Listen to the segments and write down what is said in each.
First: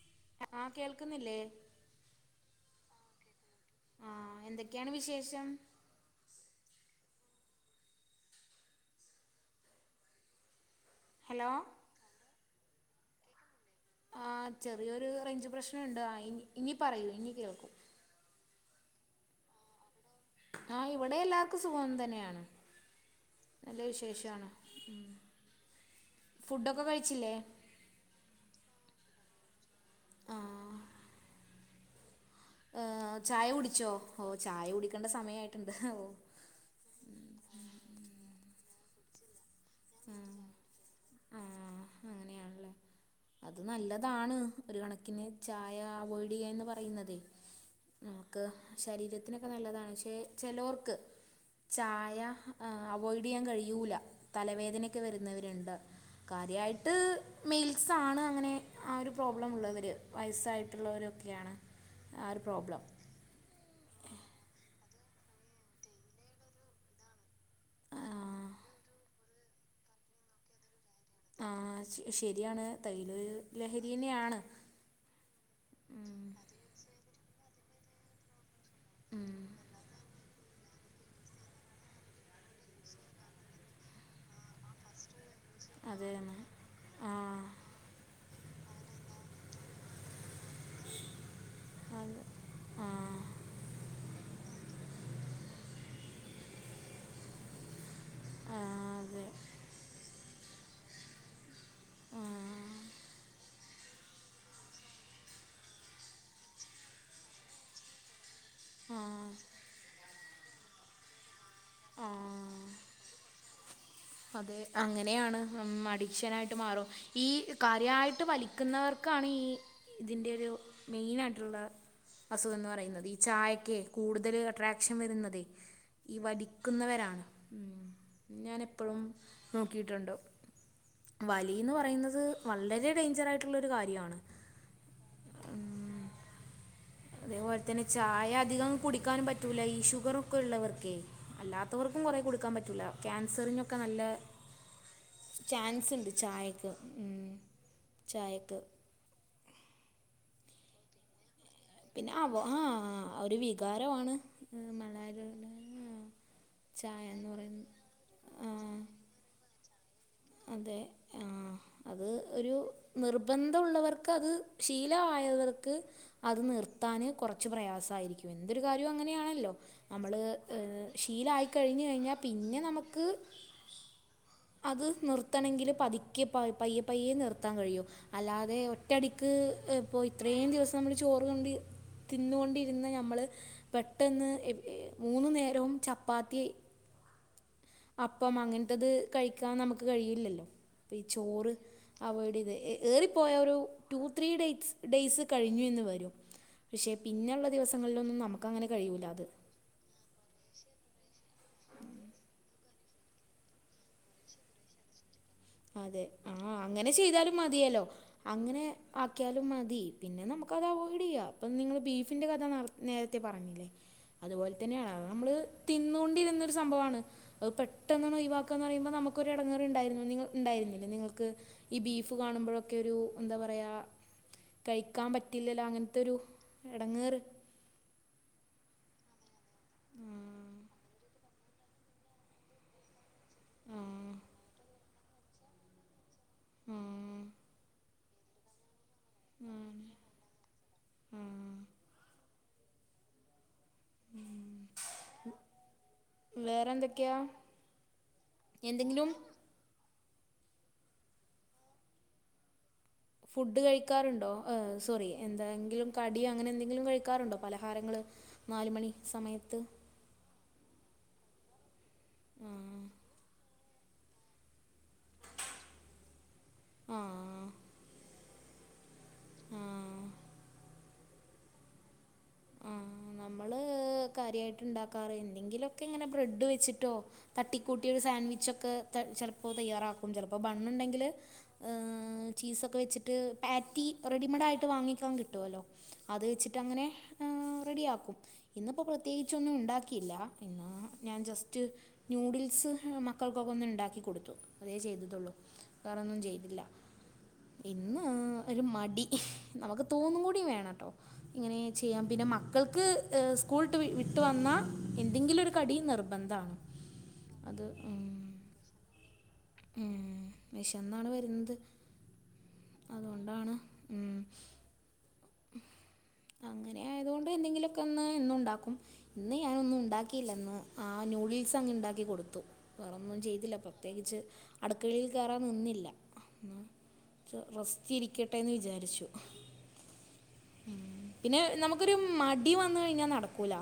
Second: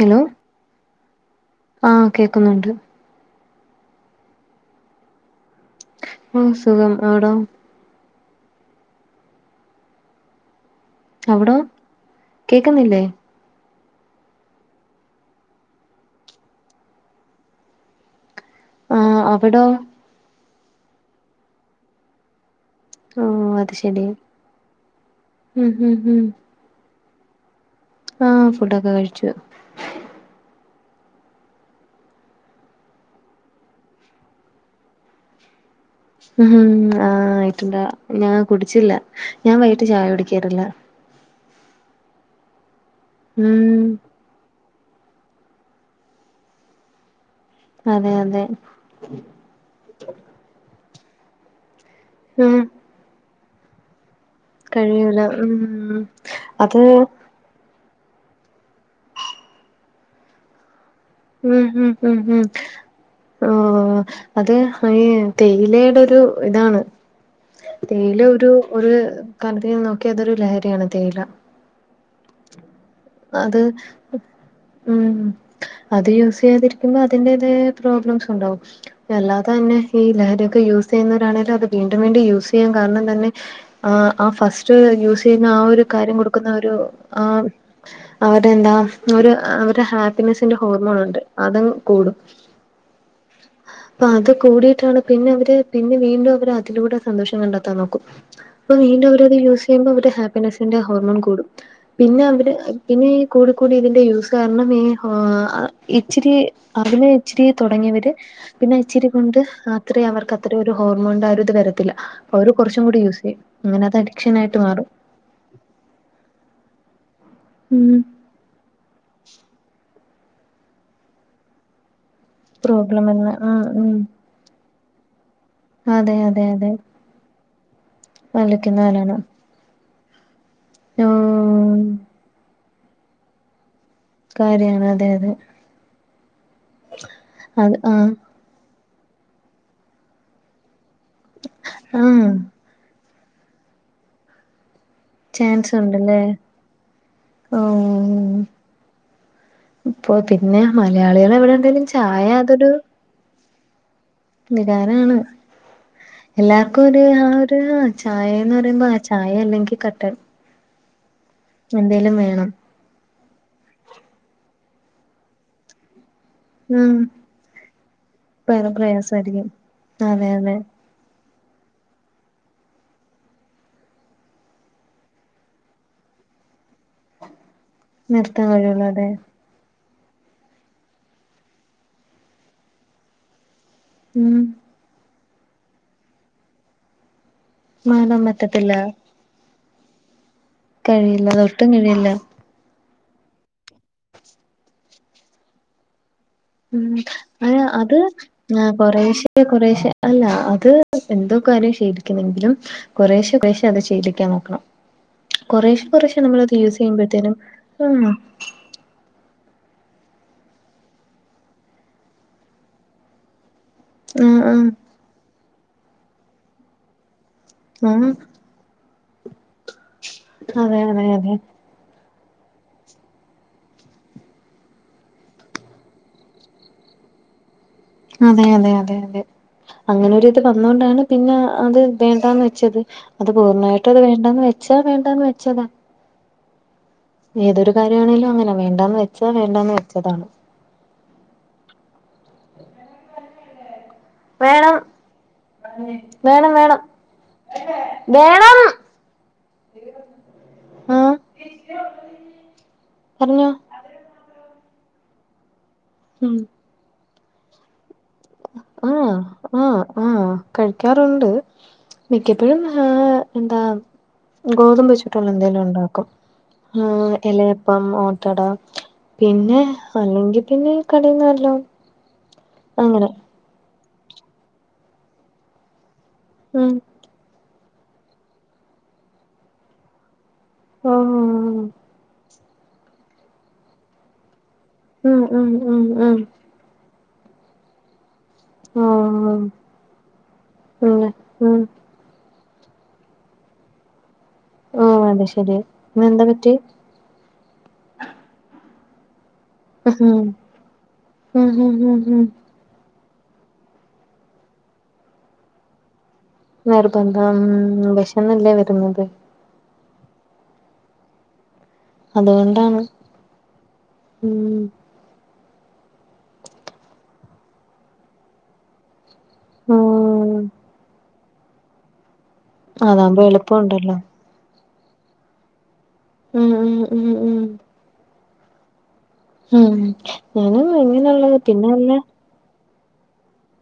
Hello ആ കേൾക്കുന്നില്ലേ ആ കേക്കുന്നുണ്ട് അഹ് എന്തൊക്കെയാണ് വിശേഷം ആഹ് സുഖം അവിടോ ഹലോ അവിടോ കേക്കുന്നില്ലേ ആഹ് ചെറിയൊരു റേഞ്ച് പ്രശ്നം ഉണ്ട് ആ ഇനി ഇനി പറയൂ ഇനി കേൾക്കും ആഹ് അവിടോ ആഹ് ഇവിടെ എല്ലാർക്കും സുഖം തന്നെയാണ് ഓഹ് അത് നല്ല ശെരി വിശേഷാണ് ഉം ഉം ഫുഡൊക്കെ കഴിച്ചില്ലേ ആ ഫുഡൊക്കെ കഴിച്ചു ആഹ് ചായ കുടിച്ചോ ഓ ചായ കുടിക്കേണ്ട സമയായിട്ടുണ്ട് ഓഹ് ഉം ആഹ് ആയിട്ടുണ്ടാ ഞാൻ കുടിച്ചില്ല ഞാൻ വൈ ആഹ് അങ്ങനെയാണല്ലേ അത് ഉം നല്ലതാണ് ഒരു കണക്കിന് ചായ അവോയ്ഡ്യ്യാന്ന് പറയുന്നതേ അതെ നമുക്ക് അതെ ശരീരത്തിനൊക്കെ നല്ലതാണ് പക്ഷെ ചിലോർക്ക് ചായ ഉം അവോയ്ഡയ്യാൻ കഴിയൂല തലവേദനയൊക്കെ കഴിയൂല ഉം വരുന്നവരുണ്ട് അത് കാര്യായിട്ട് മെയിൽസാണ് അങ്ങനെ ആ ഒരു പ്രോബ്ലം ഉള്ളവര് വയസ്സായിട്ടുള്ളവരൊക്കെ ഉം ഉം ഉം ഉം ഓ അത് അഈ തേയിലയുടെ ഒരു ഇതാണ് തേയില ആഹ് ഒരു ഒരു കണക്കിന് നോക്കിയ അതൊരു ലഹരിയാണ് തേയില ആഹ് ശരിയാണ് തേയില അത് ലഹരിന്നെയാണ് ഉം അത് യൂസ് ചെയ്യാതിരിക്കുമ്പോ അതിന്റേതായ പ്രോബ്ലംസ് ഉണ്ടാവും ഉം അല്ലാതെ തന്നെ ഈ ലഹരി ഒക്കെ യൂസ് ചെയ്യുന്നവരാണേലും അത് വീണ്ടും വീണ്ടും യൂസ് കുടി കാരണം തന്നെ ആഹ് അ ഫസ്റ്റ് യൂസ് ചെയ്യുന്ന ആ ഒരു അതെ കാര്യം എന്ന് കൊടുക്കുന്ന ഒരു ആ ആഹ് അവരന്താ ഒരു അവര ഹാപ്പിനെസിന്റെ ഹോർമോൺ ഉണ്ട് അതങ്ങു കൂടും ആഹ് അത് കൂടിയിട്ടാണ് പിന്നെ അവര് പിന്നെ വീണ്ടും അവര് അതിലൂടെ സന്തോഷം കണ്ടെത്താൻ നോക്കും ആ, അപ്പൊ വീണ്ടും അതെ അവരത് യൂസയ്യുമ്പോ അവരുടെ ഹാപ്പിനെസിന്റെ ഹോർമോൺ കൂടും ആ, പിന്നെ അവര് പിന്നെ ഈ കുടു കൂടി ഇതിന്റെ യൂസ് കാരണം ഈ ഇച്ചിരി അതിനെ ഇച്ചിരി തുടങ്ങിയവര് പിന്നെ ആ, ഇച്ചിരി കൊണ്ട് അത്രേ അവർക്ക് അത്ര ഒരു ഹോർമോൺന്റെ ആ ഒരു ഇത് വരത്തില്ല ആ. കുറച്ചും കൂടി യൂസ് ചെയ്യും അങ്ങെനത- അതെ അങ്ങനെയാണ് അഡിക്ഷനായിട്ട് മാറും ഈ ഉം കാര്യയിട്ട് വലിക് വലിക്കുന്നവർക്കാണ് ഈ ഇതിൻ്റെ ഒരു മെയിനായിട്ടുള്ള അസുഖം എന്ന് പ്രോബ്ലം പറയുന്നത് ഈ എന്ന് ഉം ചായക്കെ ഉം കൂടുതൽ അട്രാക്ഷൻ വരുന്നത് ഈ അതെ അതെ അതെ വലിക്കുന്നവരാണ് ഉ ഞാന വലിക്കുന്നവരാണ് നോക്കിയിട്ടുണ്ടോ ഓ വലീന്ന് പറയുന്നത് വളരെ ഡേഞ്ചർ ആയിട്ടുള്ള ഒരു കാര്യമാണ് കാര്യാണ് അതെ അതെ അതേപോലെ അത് തന്നെ ആഹ് ചായ അധികം കുടിക്കാനും പറ്റൂല ഈ ഷുഗർ ഒക്കെ ഉള്ളവർക്കേ അല്ലാത്തവർക്കും കുറെ ആഹ് കൊടുക്കാൻ പറ്റൂല്ല ക്യാൻസറിനൊക്കെ നല്ല ചാൻസ് ണ്ട് ചായക്ക് ചായക്ക് പ്പൊ പിന്നെ മലയാളികൾ എവിടെ ണ്ടേലും പിന്നെ അവ ആഹ് ഒരു വികാരാണ് വികാരാണ് മലര ചായയന്ന് പറയുന്നത് ചായേന്ന് പറയുമ്പോ ആ ചായ അല്ലെങ്കി കട്ടൻ അതെ ആഹ് അത് എന്തേലും വേണം ഒരു നിർബന്ധുള്ളവർക്കത് ശീലവായവർക്ക് അത് ഉം നിർത്താന് കൊറച്ച് പ്രയാസായിരിക്കും. എന്തൊരു വേറെ കാര്യവും പ്രയാസായിരിക്കും അങ്ങനെയാണല്ലോ നമ്മള് അതെ അതെ ഹ് ശീലായിക്കഴിഞ് കഴിഞ്ഞാ പിന്നെ നമുക്ക് അത് നിർത്തണെങ്കില് പതിക്കെ പ പയ്യെ പയ്യെ നിർത്താൻ കഴിയു നിർത്താൻ അല്ലാതെ കഴിയുള്ളൂ അതെ ഒറ്റടിക്ക് പ്പോ ഇത്രേയും ദിവസം നമ്മൾ ചോറ് കൊണ്ട് തിന്നുകൊണ്ടിരുന്ന ഞമ്മൾ പെട്ടെന്ന് ഉം എ മൂന്നു നേരവും ചപ്പാത്തി മാറാൻ അപ്പം പറ്റത്തില്ല അങ്ങൻത്തത് കഴിക്കാൻ നമുക്ക് കഴിയില്ലല്ലോ, അപ്പ ഈ കഴിയില്ല ചോറ് ഒട്ടും കഴിയില്ല അവോയ്ഡ് ചെയ്ത് എ ഏറിപ്പോയ ഒരു ടു ത്രീ ഡേ ഡേയ്സ് കഴിഞ്ഞു എന്ന് വരും പക്ഷേ ഉം പിന്നെള്ള ദിവസങ്ങളിലൊന്നും നമുക്കങ്ങനെ കഴിയൂല്ല അത് കൊറെശ്ശെ അല്ല അത് എന്തോ കാര്യം ശേലിക്കുന്നെങ്കിലും കൊറേശ്ശെ കൊറേശ്ശെ അത് ശീലിക്കാൻ നോക്കണം കൊറേശ്ശെ അതെ കൊറേശ്ശെ നമ്മളത് ആഹ് യൂസ് അങ്ങനെ ചെയ്യുമ്പഴത്തേനും ചെയ്താലും മതിയല്ലോ ആഹ് അങ്ങനെ ആക്കിയാലും മതി പിന്നെ നമുക്ക്ത് അവോയ്ഡ് യ്യാം അപ്പ നിങ്ങള് ബീഫിന്റെ കഥ നേരത്തെ പറഞ്ഞില്ലേ ആഹ് അതുപോലെ തന്നെയാണ് നമ്മള് തിന്നോണ്ടിരുന്നൊരു സംഭവാണ് അത് ആഹ് പെട്ടെന്നണ്ട് ഒയ് വാക് ക്കാന്നറിമ്പനമ്മക്കൊരെടങ്ങറണ്ടായിര്ന്ന് ആഹ് അതെ ഉണ്ടായിരുന്നില്ലേ അതെ നിങ്ങൾക്ക് അതെ ഈ ബീഫ് കാണുമ്പഴൊക്കെ ഒരു എന്താ പറയാ കഴിക്കാൻ പറ്റില്ലല്ലോ അങ്ങൻത്തൊരു എടങ്ങേറ് അതെ അതെ അതെ അതെ ആ, അങ്ങനെ ഒരു ഇത് വന്നൊണ്ടാണ് പിന്നെ അത് വേണ്ടാന്ന് വെച്ചത് അത് ആ, പൂർണ്ണമായിട്ടും അത് വേണ്ടാന്ന് വെച്ചാ വേണ്ടാന്ന് വെച്ചതാ ഉം ഏതൊരു കാര്യമാണേലും അങ്ങനെ വേണ്ടാന്ന് വെച്ചാ വേണ്ടാന്ന് വെച്ചതാണ് ഉം വേണം വേണം വേറെ വേണം എന്തൊക്കെയാ വേണം എന്തെങ്കിലും ആഹ് പറഞ്ഞോ ഫുഡ് കഴിക്കാറുണ്ടോ, ഏഹ് സോറി എന്തെങ്കിലും കടിയോ ഉം അങ്ങനെ എന്തെങ്കിലും കഴിക്കാറുണ്ടോ പലഹാരങ്ങള് നാല് മണി ആഹ് സമയത്ത് ആഹ് ആഹ് കഴിക്കാറുണ്ട് ആ മിക്കപ്പോഴും ആഹ് എന്താ ഗോതമ്പ് വെചുട്ടള്ള എന്തേലും ഉണ്ടാക്കും ആ ഉം ഇലയപ്പം ഓട്ടട പിന്നെ ആ അല്ലെങ്കി പിന്നെ കടന്നല്ലോ ഉം നമ്മള് കാര്യായിട്ട് ഇണ്ടാക്കാറ് എന്തെങ്കിലൊക്കെ ഇങ്ങനെ ബ്രെഡ് ഉം വെച്ചിട്ടോ തട്ടിക്കൂട്ടിയൊരു സാൻഡ്വിച്ചൊക്കെ ചിലപ്പോൾ തയ്യാറാക്കും ചെലപ്പോ ബണ്ണ്ണ്ടെങ്കിൽ ഓഹ് ചീസൊക്കെ വെച്ചിട്ട് പാറ്റി റെഡിമെഡാ - വാങ്ങിക്കാൻ ഉം ഉം കിട്ടുവല്ലോ ഉം ഉം അത് വെച്ചിട്ടങ്ങനെ റെഡി ആക്കും ഇന്നിപ്പൊ ഓഹ് പ്രത്യേകിച്ചൊന്നും ഉണ്ടാക്കിയില്ല ഇന്ന് പിന്നെ ഞാൻ ജസ്റ്റ് ഉം ന്യൂഡിൽസ് മക്കൾക്കൊക്കൊന്ന് ഉണ്ടാക്കി കൊടുത്തു അതേ ഓഹ് അത് ചെയ്തിട്ടുള്ളൂ ശരി വേറൊന്നും ഇന്നെന്താ പറ്റി ചെയ്തില്ല ഇന്ന് ഒരു മടി നമുക്ക് ഉം തോന്നും കൂടി വേണട്ടോ ഉം ഇങ്ങനെ ഉം ഉം ചെയ്യാം ഉം പിന്നെ മക്കൾക്ക് സ്കൂൾട്ട് വിട്ട് വന്നാൽ എന്തെങ്കിലും ഒരു കടി നിർബന്ധമാണ് നിർബന്ധം ഉം വെഷന്നല്ലേ വരുന്നത് ഉം വിഷന്നാണ് വരുന്നത് അതുകൊണ്ടാണ് അതുകൊണ്ടാണ് ഉം അങ്ങനെ ആയതുകൊണ്ട് എന്തെങ്കിലൊക്കൊന്ന് എന്നുണ്ടാക്കും ഇന്ന് ഞാനൊന്നും ഉം ഉണ്ടാക്കിയില്ലന്ന് ആഹ്, നൂഡിൽസങ്ങ് ണ്ടാക്കി കൊടുത്തു വേറൊന്നും അതാകുമ്പോ ചെയ്തില്ല എളുപ്പമുണ്ടല്ലോ പ്രത്യേകിച്ച് അട്ക്കളയിൽ കേറാൻ നിന്നില്ല ഉം പൊ റെസ്റ്റി രിക്കട്ടെന്ന് വിചാരിച്ചു ഉം ഞാനും ഉം ഇങ്ങനെയുള്ളത് പിന്നെ വല്ല നമുക്കൊരു മടി വന്ന് കഴിഞ്ഞാ നടക്കൂല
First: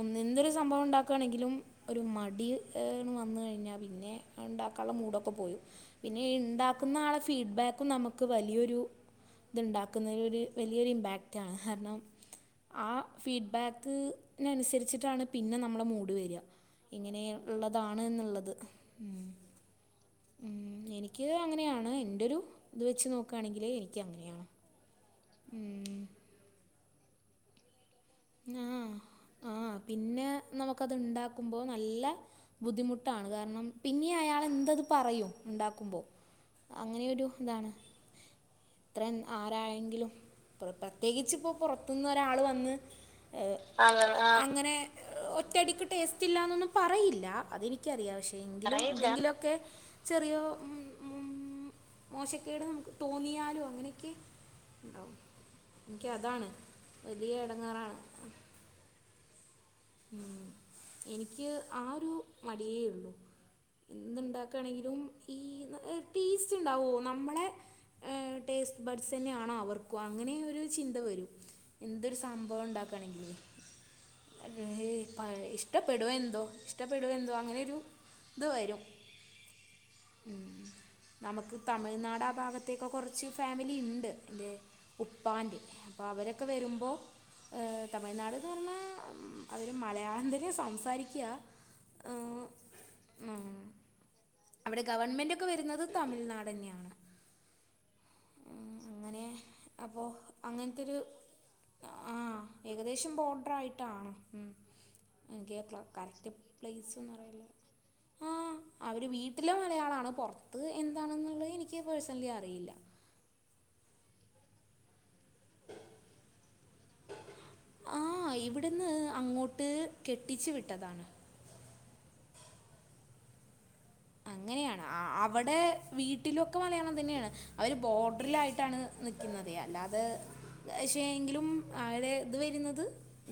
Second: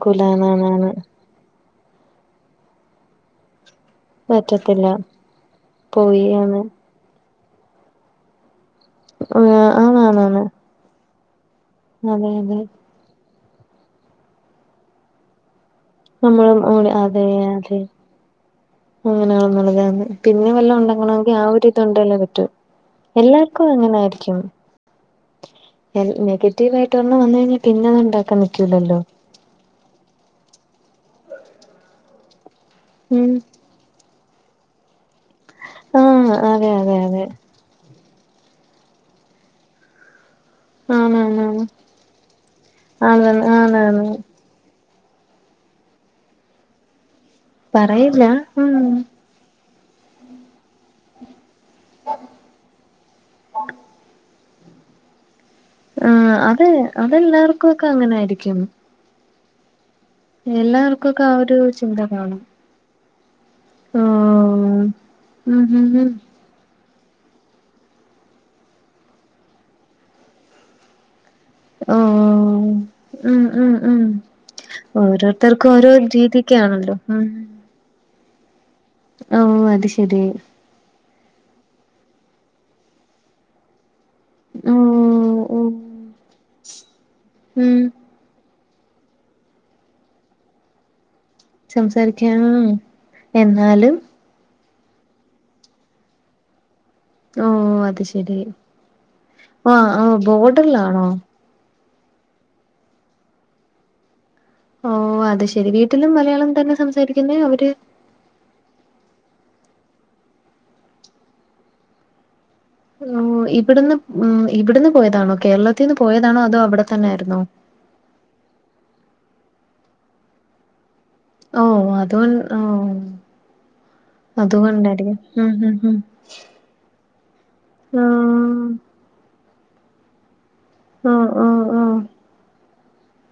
ഒന്ന് എന്തൊരു സംഭവം ആണാണാണ് ണ്ടാക്കാണെങ്കിലും ഒരു മടി ഏണ് വന്ന് കഴിഞ്ഞാ പിന്നെ അത് പറ്റത്തില്ല ണ്ടാക്കാള്ള മൂടൊക്കെ പോയും പിന്നി പോയി ആണ് ഇണ്ടാ ക്കുന്ന ആളെ ഫീഡ്ബാക്കും നമുക്ക് വലിയൊരു ഇത്ണ്ടാക്കുന്നൊര് ആണാണാണ് വലിയൊരു ഇമ്പാക് റ്റാണ് കാരണം അതെ അതെ ആ ഫീഡ്ബാക്ക് ന് നുസരിച്ചിട്ടാണ് പിന്നെ നമ്മളെ മൂ ട് വെരാ നമ്മളും ഓടി എങ്ങനെ അതെ അതെ ഇള്ളതാണ് ന്ന്ള്ളത് ഉം അങ്ങനെയാണെന്നുള്ളതാണ് പിന്നെ വല്ല ഉം എനിക്ക് ഉണ്ടെങ്കണമെങ്കിൽ ആ ഒരു അങ്ങനെയാണ് ഇതുണ്ടല്ലേ എന്റെ ഒരു പറ്റൂ ഇത് വെച്ച് നോക്കാണെങ്കില് എനിക്ക് അങ്ങനെയാണ് ഉം. നെ നെഗറ്റീവായിട്ട് ഒരെണ്ണം വന്ന് കഴിഞ്ഞാ പിന്നത് ഒണ്ടാ ആഹ് ആഹ് പിന്നെ നമുക്കത്ണ്ടാക്കുമ്പോ നല്ല ബുദ്ധിമുട്ടാണ് ഉം കാരണം പിന്നിം അയാൾ എന്തത് പറയും ഉണ്ടാക്കുമ്പോ ആഹ് അതെ അതെ അതെ അങ്ങനെയൊരു ഇതാണ് ഇത്ര ആരായെങ്കിലും പ്രത്യേകിച്ച് ഇപ്പോ ആണാണാണ് പൊർത്ത്ന്നൊരാള് വന്ന് ആണാണ് ഏ അ ആണാണ് അങ്ങനെ ഒറ്റടിക്ക് ടേസ്റ്റ്ല്ലാന്നൊന്നും പറയില്ല അതെനിക്കറിയാം പറയില്ല പക്ഷെ ഉം എങ്കിലൊക്കെ ചെറിയോ ഉം മോശ ക്കേട് നമുക്ക് തോന്നിയാലും അങ്ങനൊക്കെണ്ടാവും ഇൻക്ക് ആഹ് അതാണ് അത് വലിയ അതെല്ലാർക്കും ഒക്കെ എടങ്ങേറാണ് അങ്ങനെ ആയിരിക്കും ഉം എല്ലാവർക്കും ഒക്കെ ആ എനിക്ക് ഒരു ആ ചിന്ത ഒരു കാണും മടിയേ ഉള്ളൂ ആഹ് എന്തുണ്ടാക്കാണെങ്കിലും ഈ ഉം ഉം നല്ല ഉം ടേസ്റ്റ്ണ്ടാവോ നമ്മളെ ഏ ടേസ്റ്റ് ബഡ്സെന്നെയാണോ അവർക്കും അങ്ങനെ ഒരു ചിന്ത വരും എന്തൊരു സംഭവം ആഹ് ഉണ്ടാക്കാണെങ്കിലും ഉം ഉം ഉം [unintelligible] ഓരോരുത്തർക്കും ഓരോ ഇഷ്ടപ്പെടോ എന്തോ രീതിക്കാണല്ലോ ഇഷ്ടപ്പെടോ ഉം എന്തോ അങ്ങനെയൊരു ത് വരും ഓഹ് അത് ശരി ഉം നമക്ക് തമിഴ്നാട് ആ ഭാഗത്തേക്ക് കൊർച്ച് ഫാമിലിണ്ട് എൻ്റെ ഓഹ് ഉപ്പാൻ്റെ ഓഹ് അപ്പോ അവരൊക്കെ വെരുമ്പോ ഏ ഉം തമിഴ്നാട്ന്ന് പർഞ്ഞാ അവര് മലയാളം തന്നെ സംസാരിക്കാ സംസാരിക്കാ എന്നാലും അവടെ ഗവൺമെന്റൊക്കെ വരുന്നതും തമിഴ്നാടെന്ന്യാണ് ഓ അത് ശെരി ആ ആ അപ്പോൾ അങ്ങനത്തൊരു ബോർഡറിലാണോ ആ ഏകദേശം ബോർഡറായിട്ടാണ് ഉം ഓ അത് ശെരി വീട്ടിലും മലയാളം തന്നെ പ്ലേസ് ഒന്നും സംസാരിക്കുന്നെ അറിയില്ല അവര് ആ അവര് വീട്ടില് മലയാളാണ് പൊർത്ത് എന്താണെന്നുള്ളത് എനിക്ക് പേഴ്സൺലി അറിയില്ല ഓ ഇവ്ട്ന്ന് ഉം ഇവ്ട്ന്ന് പോയതാണോ കേരളത്തിന്ന് പോയതാണോ അതോ അവടെ തന്നായിരുന്നോ ആ ഇവിടുന്ന് അങ്ങോട്ട് കെട്ടിച്ച് വിട്ടതാണ് ഓ അത്കൊൺ ഓ അങ്ങനെയാണോ ആ അതുകൊണ്ടായിരിക്കും. ഉം അവടെ ഉം ഉം. വീട്ടിലൊക്കെ മലയാളം തന്നെയാണ് അവര് ആഹ്. ബോർഡറിലായിട്ടാണ് നിക്ക്ന്നതേ അല്ലാതെ പക്ഷേ ഓഹ് എങ്കിലും ഓഹ് ഓഹ്. അവരെ ഇത് വെര്ന്നത്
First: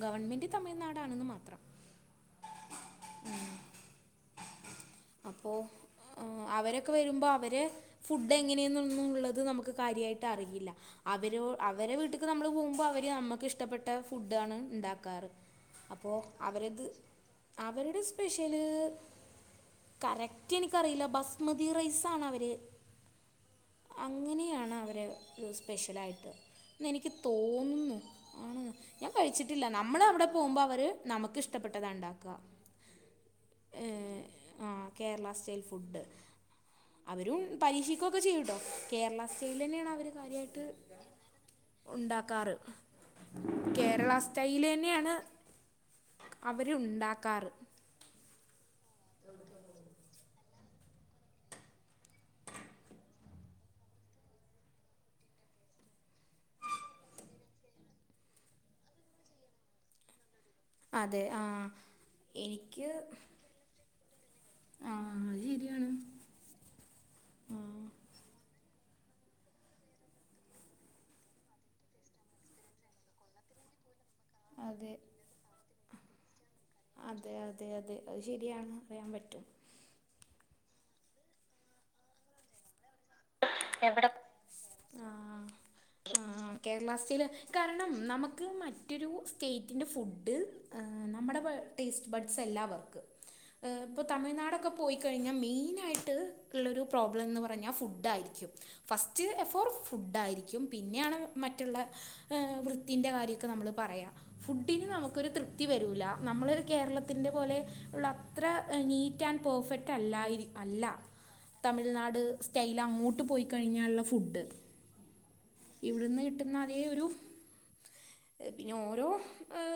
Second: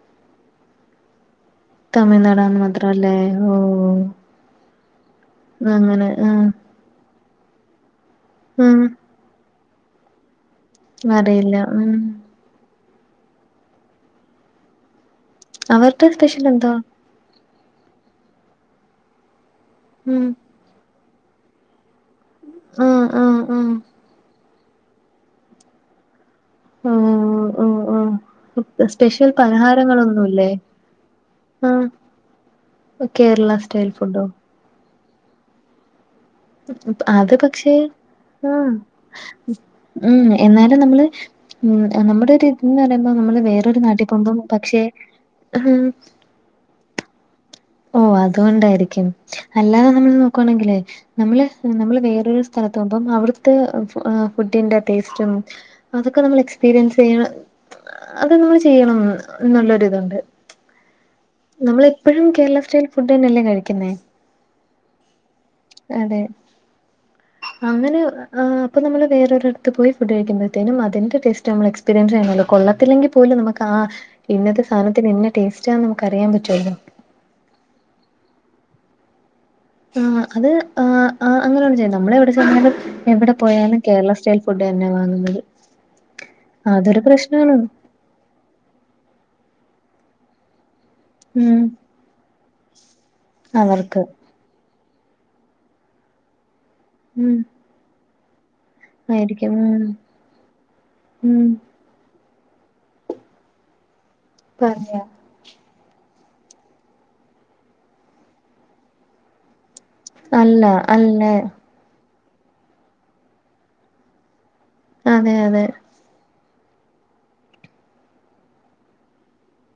ഗവൺമെൻ്റ് തമിഴ്നാടാണെന്ന് മാത്രം തമിഴ്നാടാന്ന് മാത്രല്ലേ ഓ അപ്പോ ആഹ്. അവരൊക്കെ വരുമ്പോ അവര് ഫുഡ് ഉം എങ്ങനെയെന്നൊന്നുള്ളത് നമുക്ക് കാര്യായിട്ട് അറിയില്ല അവരോ അറിയില്ല. ഉം അവരെ വീട്ടിക്ക് നമ്മള് പോവുമ്പോ അവര് നമ്മക്ക് ഇഷ്ടപ്പെട്ട ഫുഡാണ് ഇണ്ടാക്കാറ് അവരുടെ അപ്പോ സ്പെഷ്യൽ എന്താ? അവരത് അവരുടെ സ്പെഷ്യല്. ഉം കറക്റ്റ് ഇൻക്കറിയില്ല ബസ്മതി റൈസാണ് അവര്. ആഹ് ആഹ് ആഹ് അങ്ങനെയാണ് അവര് ഒരു സ്പെഷ്യലായിട്ട്. എന്ന് എനിക്ക് ഓഹ് ഓഹ് തോന്നുന്നു ഓഹ്. ആണ് ഞാൻ സ്പെഷ്യൽ കഴിച്ചിട്ടില്ല നമ്മള് അവിടെ പലഹാരങ്ങളൊന്നുല്ലേ? പോകുമ്പോ അവര് നമക്ക് ഇഷ്ടപ്പെട്ടതാ ഇണ്ടാ ക്ക ഓ കേരളാ സ്റ്റൈല് ഫുഡോ ആഹ് കേരളാ സ്റ്റൈല് ഫുഡ്. അത് അവരും പശെ പരീക്ഷിക്കുകയൊക്കെ ചെയ്യും കേട്ടോ ഉം കേരള സ്റ്റൈൽ തന്നെയാണ് അവർ ഉം കാര്യമായിട്ട് എന്നാലും നമ്മള് ഉം നമ്മടെ ഉണ്ടാക്കാറ് ഇരിത് എന്ന് പറയ്മ്പോ നമ്മള് വേറൊ ഒര് നാട്ടി കേരള പോമ്പാം പക്ഷേ അവരു ഉണ്ടാക്കാറ്. ഓ അത് കൊണ്ടായിരിക്കും അല്ലാതെ നമ്മള് നോക്കാണാങ്കിലെ നമ്മള് നമ്മള് വേറ് ഒര് സ്ഥലത്ത് പോമ്പം അവ്ടാത്തെ ഫു ഫുഡിന്റെ ടേസ്റ്റും. അതൊക്കെ നമ്മള് എക്സ്പീരിയൻസ് ചെയ്യണം അത് നമ്മള് ചെയ്യണം എന്ന് ഒള്ളര് ഇത് ഒണ്ട്. അതെ ആഹ് എനിക്ക്. ന്ന് കയിക്ക്ന്നേ. ആഹ് അത് ശെരിയാണ്. അതെ അങ്ങന് ആഹ് അപ്പം നമ്മള് വേറെ ഒരടാത്ത് പോയി ഫുഡ് കഴിക്ക്മ്പോഴ്ത്തേനും അതിന്റെ ടെസ്റ്റ് നമ്മള് എക്സ്പീയൻസ് ചെയ്യണാല്ലോ കൊള്ളത്തില്ലെങ്കി പോലും നമ്മാക്ക് ആഹാ ഇങ്ങനത്തെ അതെ സാനത്തിന് ഇന്നാ ടേസ്റ്റ് ആന്ന് നമ്മക്ക് അറിയാൻ പറ്റുല്ലോ അതെ അതെ അതെ അത് ശെരിയാണ് അറിയ്യാൻ പറ്റും. ആഹ് അത് ആഹ് അങ്ങനേന്നു ചെയ്യണ്ടാ നമ്മള് എവടെ [unintelligible] എവടെ പോയിലും കേരള എവിടെ സ്റ്റൈല് ഫുഡ് അന്നെയാ വാങ്ങ്ന്നാത് ആഹ് അതൊര് പ്രശ്നാണ്. ണം നമുക് ക്ക് മറ്റൊരു സ്റ്റേറ്റിൻ്റെ ഫുഡ് നമ്മടെ ഉം ബടേസ്റ്റ് ബഡ്സ് എല്ലാ അവർക്ക്. അവർക്ക് ഇപ്പൊ തമിഴ്നാടൊക്കെ പോയിക്കഴിഞ്ഞാ മെയിനായിട്ട് ഉള്ളാരു പ്രോബ്ലം ഉം എന്ന് പറഞ്ഞാ ഫൂ ഡ് ആയിരുക്കും ഫാസ്റ്റ് ആയിരിക്കും എഫർ ഉം ഫുഡായിരിക്കും പിന്നെയാണ് ഉം മറ്റുള്ളാ യെ വൃത്തിൻ്റെ കാര്യക്കെ നമ്മള് പറയാ ഫുഡിന് പറയാ നമ്മക്ക് ഒര് ത്യ ത്തി വെരൂല്ല നമ്മള് ഒര് കേരളത്തിൻ്റെ പോലെ ഒള്ള അത്ര നീറ്റ് ആഡ് പെർഫെക്റ്റ് ക്കാല്ലായി അല്ല അല്ലാ അല്ല തമിഴ്നാട് സ്റ്റൈല് അങ്ങോട്ട് പോയിക്കയിഞ്ഞാലൊള്ള ഫുഡ്. അതെ അതെ ഇവട്ന്ന് കിട്ട്ന്നാ അതേ ഒരു പിന്നെ ഓരോ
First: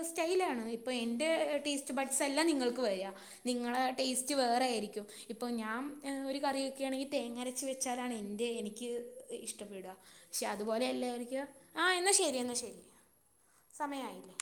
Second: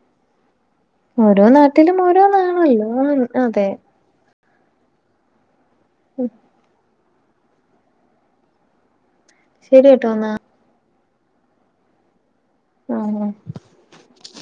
സ്റ്റൈലാണ്. ഇപ്പൊ എന്റെ ഓരോ ടേസ്റ്റ് നാട്ടിലും ബഡ്സ് അല്ലാ നിങ്ങൾക്ക് ഓരോന്നാണല്ലോ വെര്യാ അതെ നിങ്ങളെ ടേസ്റ്റ് വേറേ ആരിക്കും ഇപ്പോ ഞാൻ ഒര് കറി വെക്കായാണെങ്കി തെങ്ങാ അര ച്ച് വെച്ചാണ് എൻ്റെ എനിക്ക് ശരി ഇഷ്ടപ്പെട്കാ കേട്ടോ എന്നാ ശെ അ അത്പോലെ എല്ലായിരിക്ക്യാ ആഹ് എന്നാ ശെരി എന്നാ ശെരി ആഹ് ആഹ് സമയം ആയില്ലേ